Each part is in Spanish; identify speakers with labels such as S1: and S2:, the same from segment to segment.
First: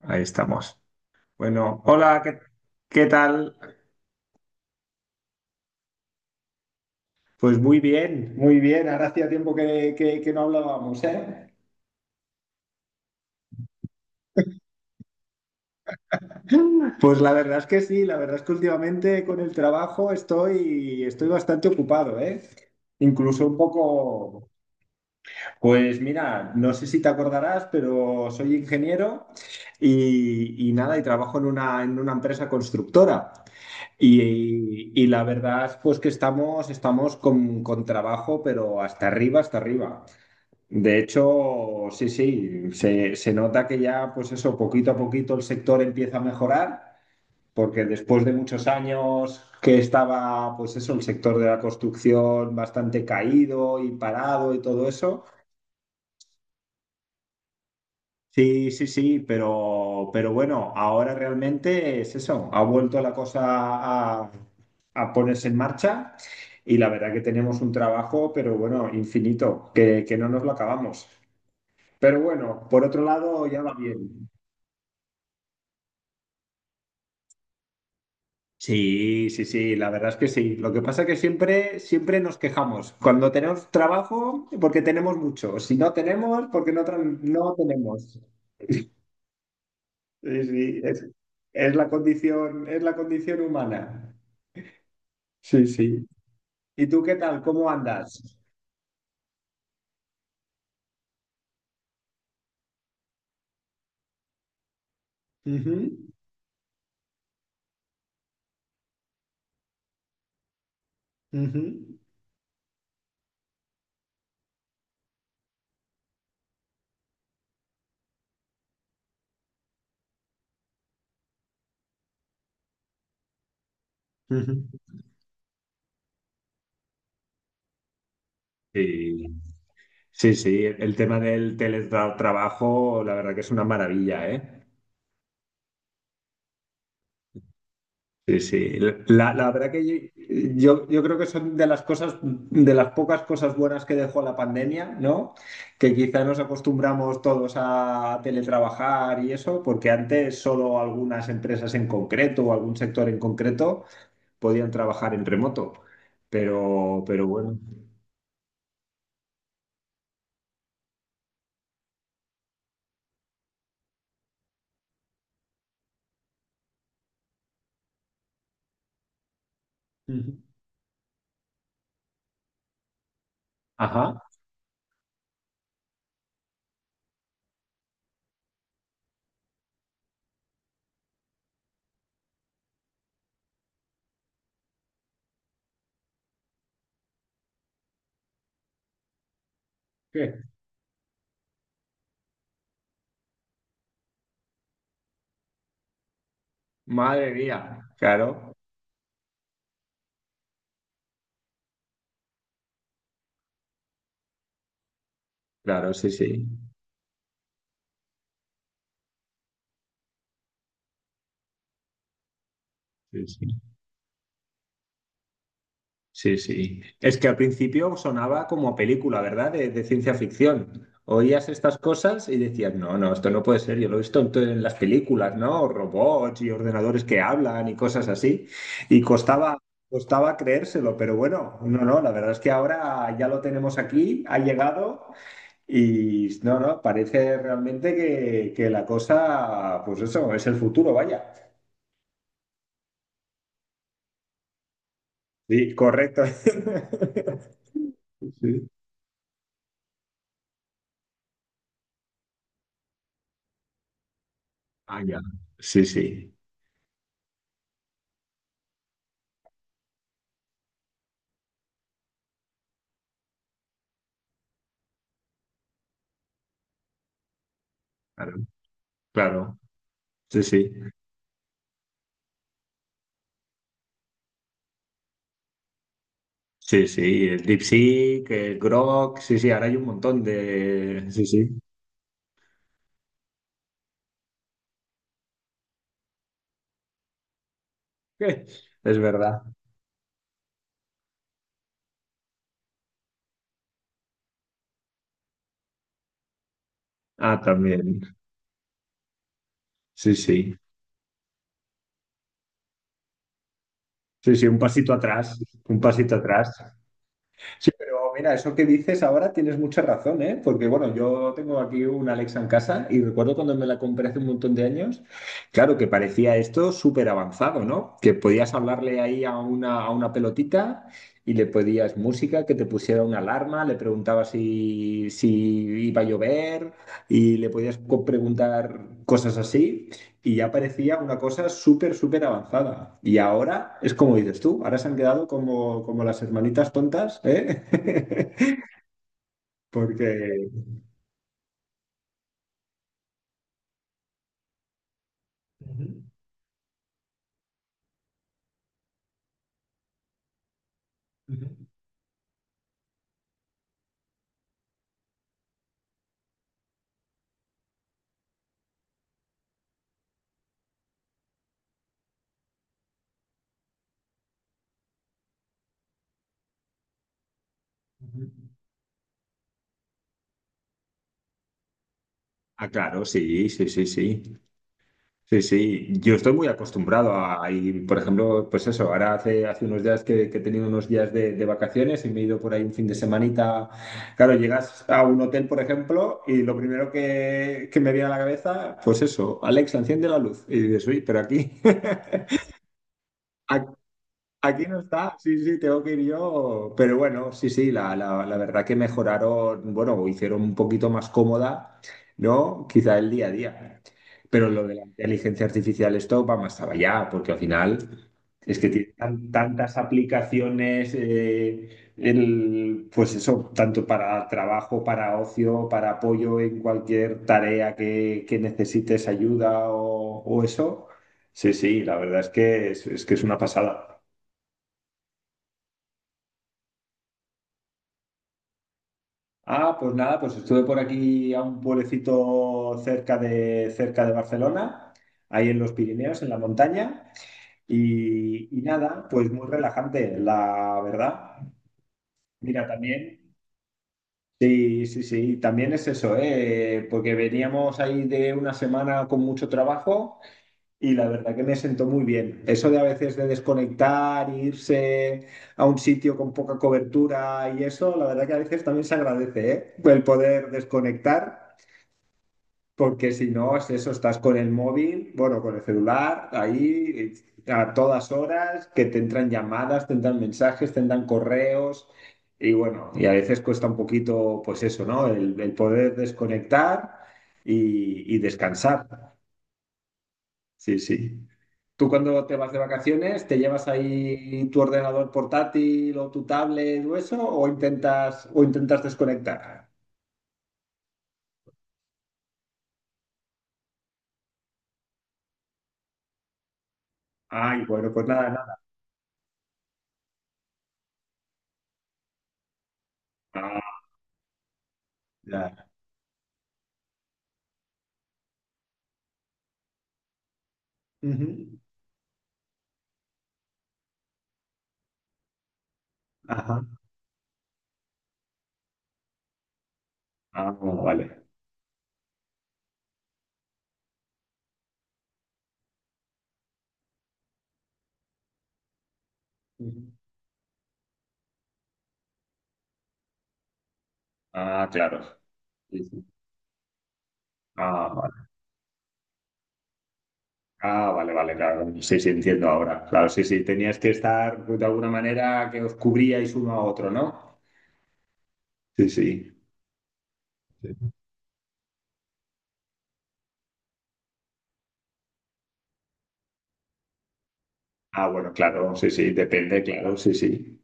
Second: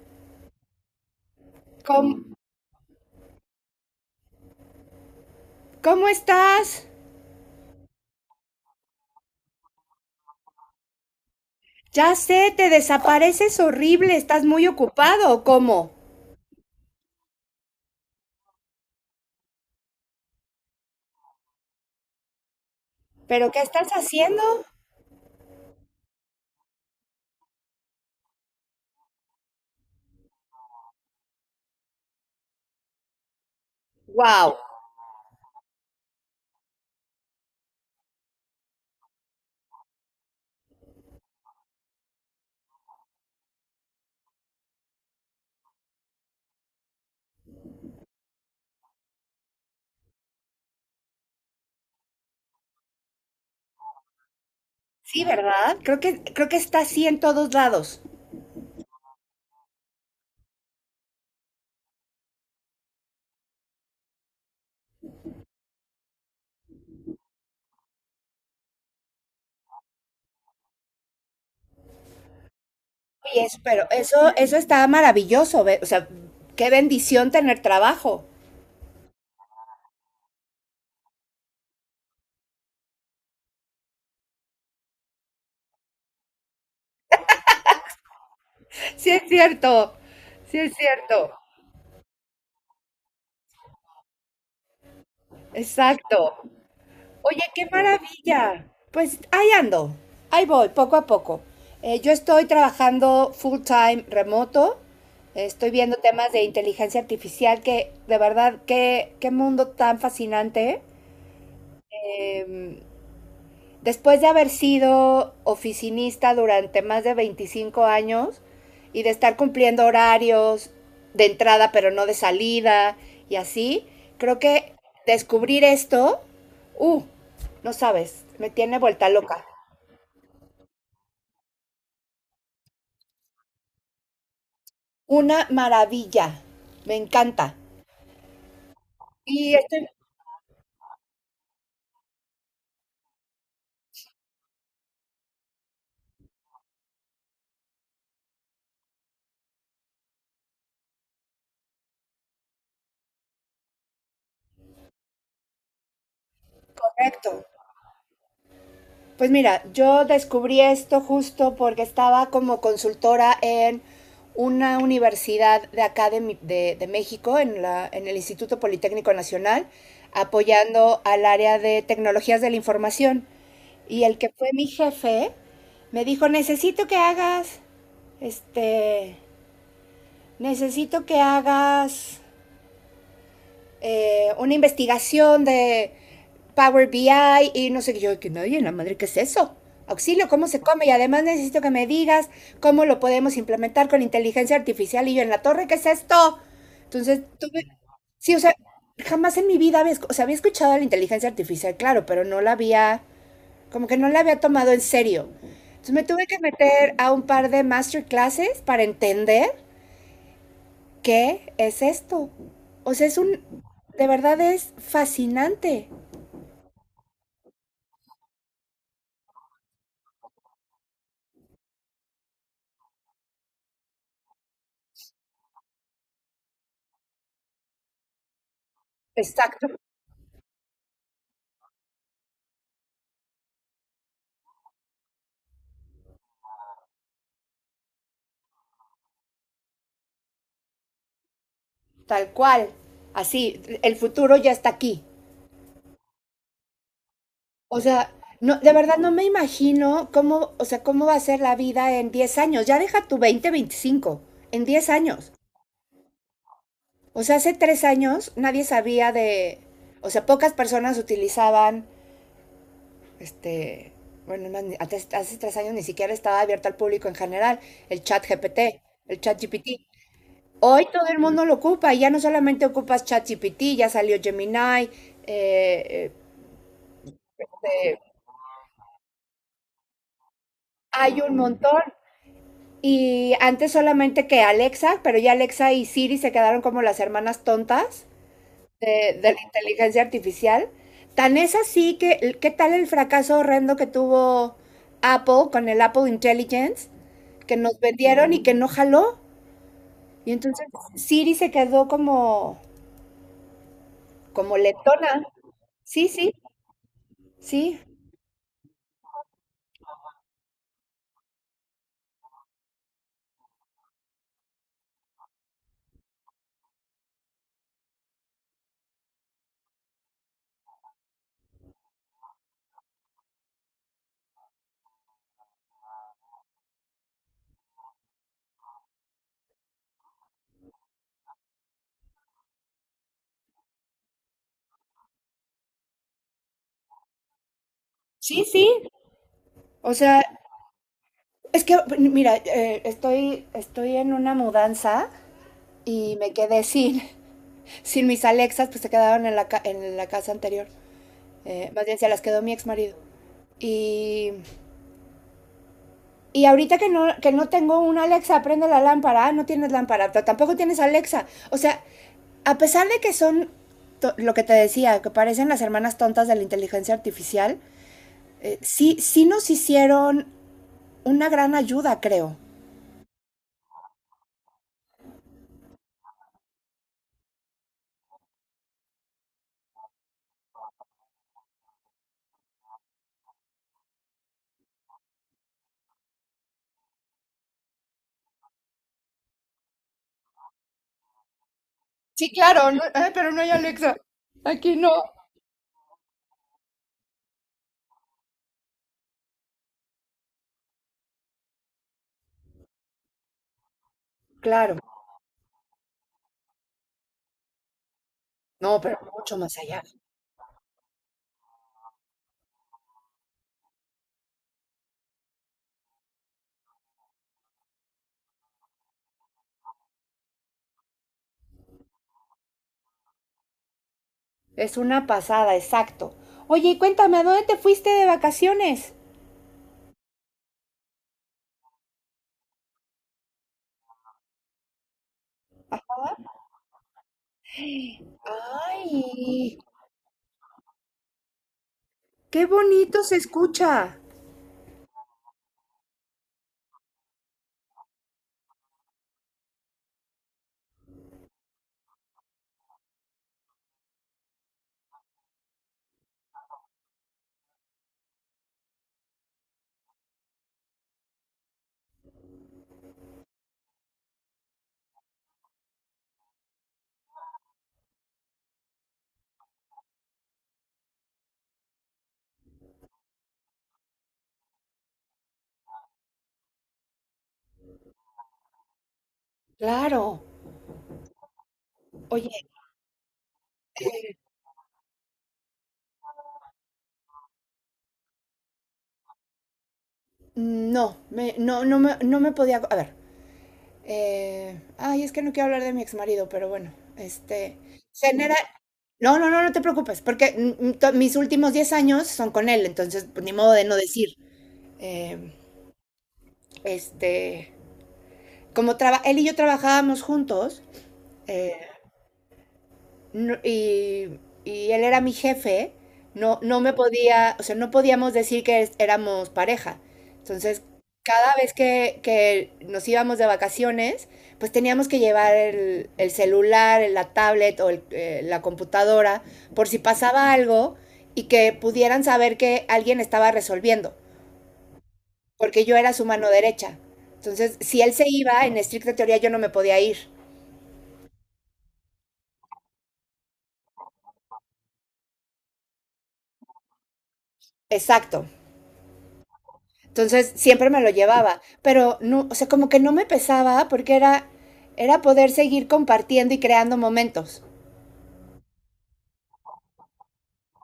S1: Ahí estamos. Bueno,
S2: ¿Cómo,
S1: hola, ¿qué tal?
S2: ¿Cómo estás?
S1: Pues muy bien, muy bien. Ahora hacía tiempo que no hablábamos, ¿eh?
S2: Ya sé, te desapareces horrible, estás muy ocupado, ¿o cómo?
S1: Pues la verdad es que sí, la verdad es que últimamente con el trabajo estoy bastante ocupado, ¿eh? Incluso
S2: ¿Pero
S1: un
S2: qué estás haciendo?
S1: poco, pues mira, no sé si te acordarás, pero soy ingeniero y nada, y trabajo en una empresa constructora.
S2: Wow.
S1: Y la verdad, pues que estamos con trabajo, pero hasta arriba, hasta arriba. De hecho, sí, sí, se nota que ya, pues eso, poquito a poquito el sector empieza a mejorar, porque después de muchos años que estaba, pues eso, el sector de la construcción bastante caído y parado y todo
S2: Sí,
S1: eso,
S2: ¿verdad? Creo que está así en todos lados.
S1: sí, sí, sí, pero bueno, ahora realmente es eso, ha vuelto la cosa a, a ponerse en marcha y la verdad que tenemos un trabajo, pero bueno, infinito, que no nos lo acabamos. Pero bueno, por otro
S2: Oye,
S1: lado, ya va
S2: pero eso,
S1: bien.
S2: eso está maravilloso, o sea, qué bendición tener trabajo.
S1: Sí, sí, sí, la verdad es que sí. Lo que pasa es que siempre, siempre nos quejamos. Cuando tenemos trabajo, porque tenemos mucho. Si no tenemos, porque no tenemos.
S2: Sí es cierto,
S1: Sí,
S2: sí es
S1: sí,
S2: cierto.
S1: es la condición humana. Sí, sí.
S2: Exacto.
S1: ¿Y tú qué
S2: Oye,
S1: tal?
S2: qué
S1: ¿Cómo andas?
S2: maravilla. Pues ahí ando, ahí voy, poco a poco. Yo estoy trabajando full time remoto, estoy
S1: Ujú,
S2: viendo temas de inteligencia artificial que de verdad, qué mundo tan fascinante.
S1: ujú,
S2: Em, Después de haber sido oficinista durante más de 25 años y de estar cumpliendo horarios de entrada pero no de salida y así, creo
S1: ujú.
S2: que descubrir esto, uh, no sabes, me tiene vuelta
S1: Sí,
S2: loca.
S1: sí, sí. El tema del teletrabajo, la verdad que es una maravilla, ¿eh?
S2: Una maravilla, me encanta.
S1: Sí, sí. La
S2: Y
S1: verdad
S2: esto
S1: que
S2: es.
S1: yo creo que son de las cosas, de las pocas cosas buenas que dejó la pandemia, ¿no? Que quizá nos acostumbramos todos a teletrabajar y eso, porque antes solo algunas empresas en concreto o algún sector en concreto podían trabajar en remoto. Pero
S2: Correcto.
S1: bueno.
S2: Pues mira, yo descubrí esto justo porque estaba como consultora en una universidad de acá de México, en el Instituto Politécnico Nacional,
S1: Ujú.
S2: apoyando al área de tecnologías de la información. Y el
S1: Ajá.
S2: que fue mi jefe me dijo, este, necesito que hagas una investigación de Power BI y no sé qué. Yo, que me oye, la madre, ¿qué es eso? Auxilio,
S1: ¿Qué?
S2: ¿cómo se come? Y además necesito que me digas cómo lo podemos implementar con inteligencia artificial. Y yo, en la torre, ¿qué es esto? Entonces,
S1: Madre
S2: tuve.
S1: mía.
S2: Sí, o
S1: Claro,
S2: sea, jamás en mi vida había, o sea, había escuchado de la inteligencia artificial, claro, pero no la había, como que no la había tomado en serio.
S1: claro,
S2: Entonces me
S1: sí,
S2: tuve que
S1: sí.
S2: meter a un par de masterclasses para entender, ¿qué es esto? O sea,
S1: Sí, sí.
S2: de verdad es fascinante.
S1: Sí, sí. Es que al principio sonaba como película, ¿verdad? De ciencia ficción. Oías estas cosas y decías, no, no, esto no puede ser. Yo lo he visto en las películas, ¿no? Robots y ordenadores que hablan y cosas así. Y costaba,
S2: Exacto.
S1: costaba creérselo, pero bueno, no, no, la verdad es que ahora ya lo tenemos aquí, ha llegado y no, no, parece realmente que la cosa, pues eso, es el futuro, vaya.
S2: Tal cual. Así, el futuro ya está aquí.
S1: Sí, correcto.
S2: O sea, no,
S1: Sí.
S2: de verdad no me imagino cómo, o sea, cómo va a ser la vida en 10 años. Ya deja tu 20, 25. En 10
S1: Ah, ya.
S2: años.
S1: Sí, sí.
S2: O sea, hace 3 años nadie sabía de, o sea, pocas personas utilizaban, este, bueno, más, hace 3 años ni siquiera estaba abierto al público en general, el
S1: Claro,
S2: chat GPT, el chat
S1: claro.
S2: GPT.
S1: Sí, sí.
S2: Hoy todo el mundo lo ocupa, ya no solamente ocupas ChatGPT, ya salió Gemini, eh,
S1: Sí, sí. El
S2: eh,
S1: DeepSeek, el Grok. Sí, sí. Ahora hay un montón de.
S2: hay
S1: Sí,
S2: un
S1: sí.
S2: montón. Y antes solamente que Alexa, pero ya Alexa y Siri se quedaron como las hermanas tontas
S1: Es
S2: de
S1: verdad.
S2: la inteligencia artificial. Tan es así que, ¿qué tal el fracaso horrendo que tuvo Apple con el Apple Intelligence?
S1: Ah,
S2: Que nos
S1: también.
S2: vendieron y que no jaló.
S1: Sí,
S2: Y
S1: sí.
S2: entonces Siri se quedó como,
S1: Sí, sí. Un pasito
S2: letona.
S1: atrás. Un
S2: Sí,
S1: pasito
S2: sí,
S1: atrás. Sí,
S2: sí.
S1: pero mira, eso que dices ahora tienes mucha razón, ¿eh? Porque bueno, yo tengo aquí una Alexa en casa y recuerdo cuando me la compré hace un montón de años, claro que parecía esto súper avanzado, ¿no? Que podías hablarle ahí a una pelotita y le pedías música, que te pusiera una alarma, le preguntabas si iba a llover y le podías preguntar cosas así y ya parecía una cosa súper, súper avanzada. Y ahora es como dices tú, ahora se han quedado como, como las hermanitas tontas, ¿eh?
S2: Sí, sí, o
S1: Porque...
S2: sea, es que, mira, estoy en una mudanza
S1: Ujú,
S2: y me quedé sin, sin mis Alexas, pues se quedaron en la casa anterior.
S1: ujú,
S2: Más bien se las quedó mi ex marido. Y, y ahorita que no tengo una Alexa, prende la lámpara, ah, no tienes lámpara, pero tampoco tienes Alexa. O sea, a pesar de que son lo que te decía, que parecen las hermanas tontas de la inteligencia artificial,
S1: ujú.
S2: sí, sí nos hicieron una gran ayuda, creo.
S1: Ah, claro, sí, sí, sí, sí. Sí, sí, yo estoy muy acostumbrado a ir, por ejemplo, pues eso, ahora hace unos días que he tenido unos días de vacaciones y me he ido por ahí un fin de semanita. Claro, llegas a un hotel, por ejemplo, y lo primero que me viene a la cabeza, pues eso, Alexa, enciende la luz. Y dices, uy, pero aquí,
S2: Sí, claro, no, ay, pero no hay Alexa.
S1: Aquí
S2: Aquí
S1: no
S2: no.
S1: está, sí, sí, tengo que ir yo. Pero bueno, sí, sí, la verdad que mejoraron, bueno, hicieron un poquito más cómoda, ¿no? Quizá el día a día. Pero lo de
S2: Claro,
S1: la inteligencia artificial, esto va más allá, porque al final es que
S2: no,
S1: tiene
S2: pero mucho más
S1: tantas
S2: allá.
S1: aplicaciones, el, pues eso, tanto para trabajo, para ocio, para apoyo en cualquier tarea que necesites ayuda o eso. Sí, sí, la verdad es que es que es una pasada.
S2: Es una pasada, exacto. Oye, y cuéntame, ¿a dónde te fuiste de vacaciones?
S1: Ah, pues nada, pues estuve por aquí a un pueblecito cerca cerca de Barcelona, ahí en los Pirineos, en la montaña, y nada, pues muy
S2: Ay,
S1: relajante, la verdad.
S2: qué
S1: Mira,
S2: bonito se
S1: también,
S2: escucha.
S1: sí, sí, sí, también es eso, ¿eh? Porque veníamos ahí de una semana con mucho trabajo y la verdad que me sentó muy bien. Eso de a veces de desconectar, e irse a un sitio con poca cobertura y eso, la verdad que a veces también se agradece, ¿eh? El poder desconectar. Porque si no, es eso, estás con el móvil, bueno, con el celular, ahí a todas horas, que te entran llamadas, te entran mensajes, te entran correos, y bueno, y a veces cuesta un poquito, pues eso, ¿no? El poder desconectar y descansar.
S2: Claro.
S1: Sí, sí. ¿Tú cuando
S2: Oye,
S1: te vas de vacaciones, te llevas
S2: eh,
S1: ahí tu ordenador portátil o tu tablet o eso, o intentas desconectar?
S2: no me podía. A ver. Ay es que no quiero hablar de mi exmarido, pero bueno, este.
S1: Ay, bueno, pues nada,
S2: Genera.
S1: nada.
S2: No, no, no, no te preocupes, porque mis últimos 10 años son con él, entonces pues, ni modo de no
S1: Ah,
S2: decir. eh,
S1: ya.
S2: este, él y yo trabajábamos juntos. eh,
S1: Ujú.
S2: no- y, y él era mi jefe, no, no me
S1: Ajá.
S2: podía, o sea, no podíamos decir que éramos pareja.
S1: Ah,
S2: Entonces,
S1: vale.
S2: cada vez que nos íbamos de vacaciones, pues teníamos que llevar el celular, la tablet o la computadora por si
S1: Ujú.
S2: pasaba algo y que pudieran saber que alguien estaba resolviendo,
S1: Ah, claro.
S2: porque yo
S1: Sí,
S2: era su
S1: sí.
S2: mano derecha. Entonces, si
S1: Ah,
S2: él se
S1: vale.
S2: iba, en estricta teoría yo no me podía ir.
S1: Ah, vale, vale, claro. Sí, sí, entiendo ahora. Claro, sí, sí. Tenías que estar de alguna manera que os cubríais uno a otro, ¿no?
S2: Exacto.
S1: Sí, sí.
S2: Entonces,
S1: Sí.
S2: siempre me lo llevaba, pero no, o sea, como que no me pesaba porque era poder seguir compartiendo y creando momentos.
S1: Ah, bueno, claro, sí, sí, depende, claro, sí, sí.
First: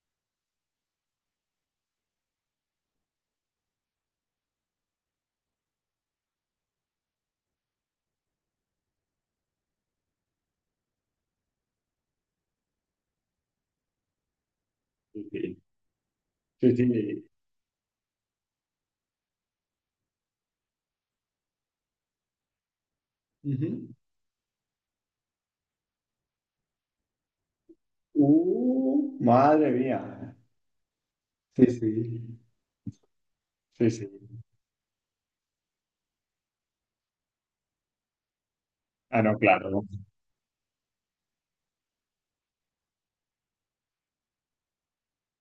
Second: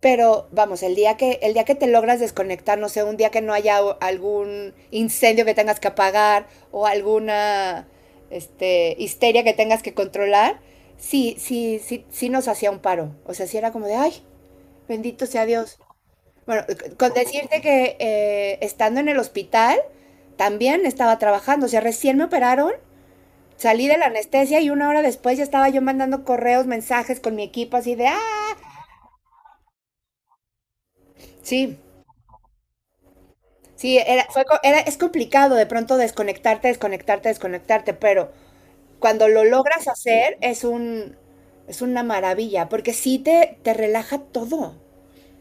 S2: Pero vamos, el día que te logras desconectar, no sé, un día que no haya algún incendio que tengas que apagar o alguna histeria que tengas que controlar, sí, sí, sí, sí nos hacía un paro. O sea, sí era como de, ay, bendito
S1: Sí,
S2: sea
S1: sí.
S2: Dios. Bueno,
S1: Sí,
S2: con
S1: sí.
S2: decirte que estando en el hospital, también estaba trabajando, o sea, recién me operaron, salí
S1: Ujú.
S2: de la anestesia y una hora después ya estaba yo mandando correos, mensajes con mi equipo así de, ah,
S1: Madre mía. Sí,
S2: sí,
S1: sí. Sí,
S2: sí,
S1: sí.
S2: era, fue, co- era, es complicado de pronto desconectarte, desconectarte, desconectarte, pero
S1: Ah,
S2: cuando
S1: no,
S2: lo
S1: claro.
S2: logras hacer es una maravilla, porque sí te relaja todo.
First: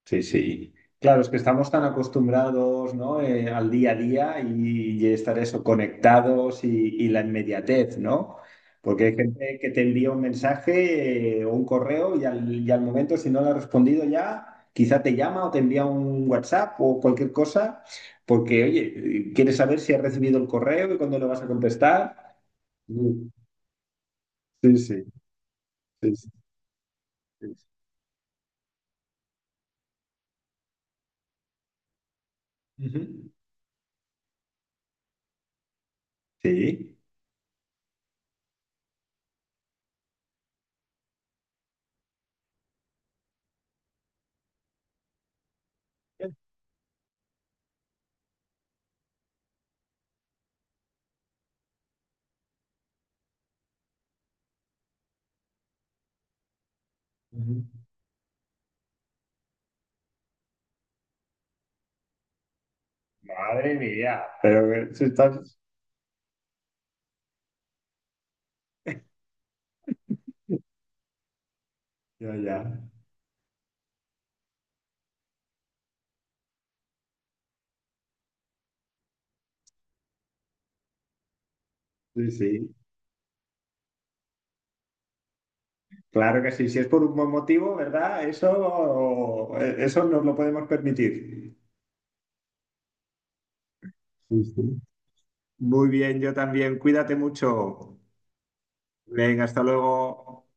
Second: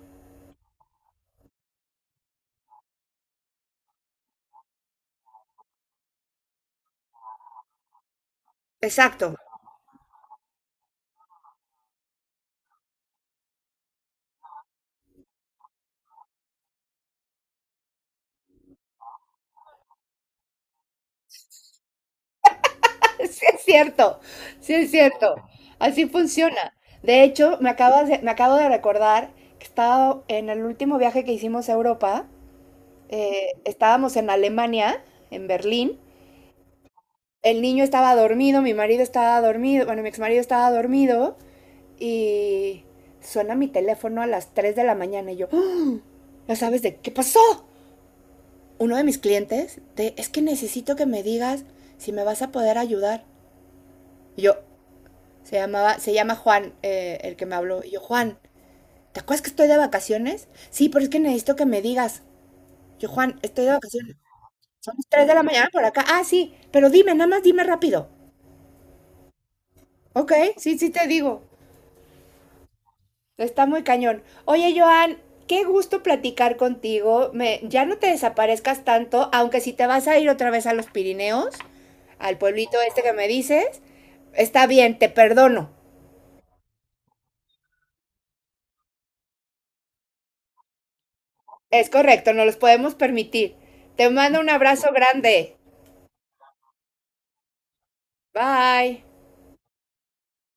S1: Sí, sí. Claro, es que estamos tan acostumbrados, ¿no? Eh, al día a día y estar eso, conectados y la inmediatez, ¿no? Porque hay
S2: Exacto.
S1: gente que te envía un mensaje o un correo y y al momento, si no le has respondido ya, quizá te llama o te envía un WhatsApp o cualquier cosa, porque, oye, quieres saber si has recibido el correo y cuándo lo vas a contestar. Sí,
S2: Sí es cierto, sí
S1: sí,
S2: es
S1: sí,
S2: cierto. Así
S1: sí, sí.
S2: funciona. De
S1: Sí.
S2: hecho, me acabo de recordar que estaba en el último viaje que hicimos a Europa,
S1: Ujú,
S2: estábamos en Alemania, en Berlín.
S1: Sí.
S2: El niño estaba dormido, mi marido estaba dormido, bueno, mi exmarido estaba dormido y suena mi teléfono a las 3 de la mañana y yo, ah, ¿ya sabes de qué pasó? Uno de mis clientes, es que necesito que me digas si me vas a poder ayudar. Y yo, se llamaba, se llama Juan, el que me
S1: ujú.
S2: habló. Y yo, Juan, ¿te acuerdas que estoy de vacaciones? Sí, pero es que necesito que me digas. Yo, Juan, estoy de
S1: Madre
S2: vacaciones.
S1: mía, pero
S2: Son
S1: si
S2: las 3 de la
S1: estás,
S2: mañana por acá. Ah, sí, pero dime, nada más dime rápido. Ok, sí, sí te digo.
S1: Ya, ya.
S2: Está muy cañón. Oye, Joan, qué gusto platicar contigo. Ya no te desaparezcas tanto, aunque si te vas a ir otra vez a los Pirineos,
S1: Sí,
S2: al
S1: sí.
S2: pueblito este que me dices, está bien, te perdono.
S1: Claro que sí. Si es por un buen motivo, ¿verdad? Eso, eso nos lo podemos permitir.
S2: Es correcto, no los podemos permitir. Te mando
S1: Sí,
S2: un
S1: sí.
S2: abrazo grande.
S1: Muy bien, yo también. Cuídate mucho.
S2: Bye.
S1: Venga, hasta luego.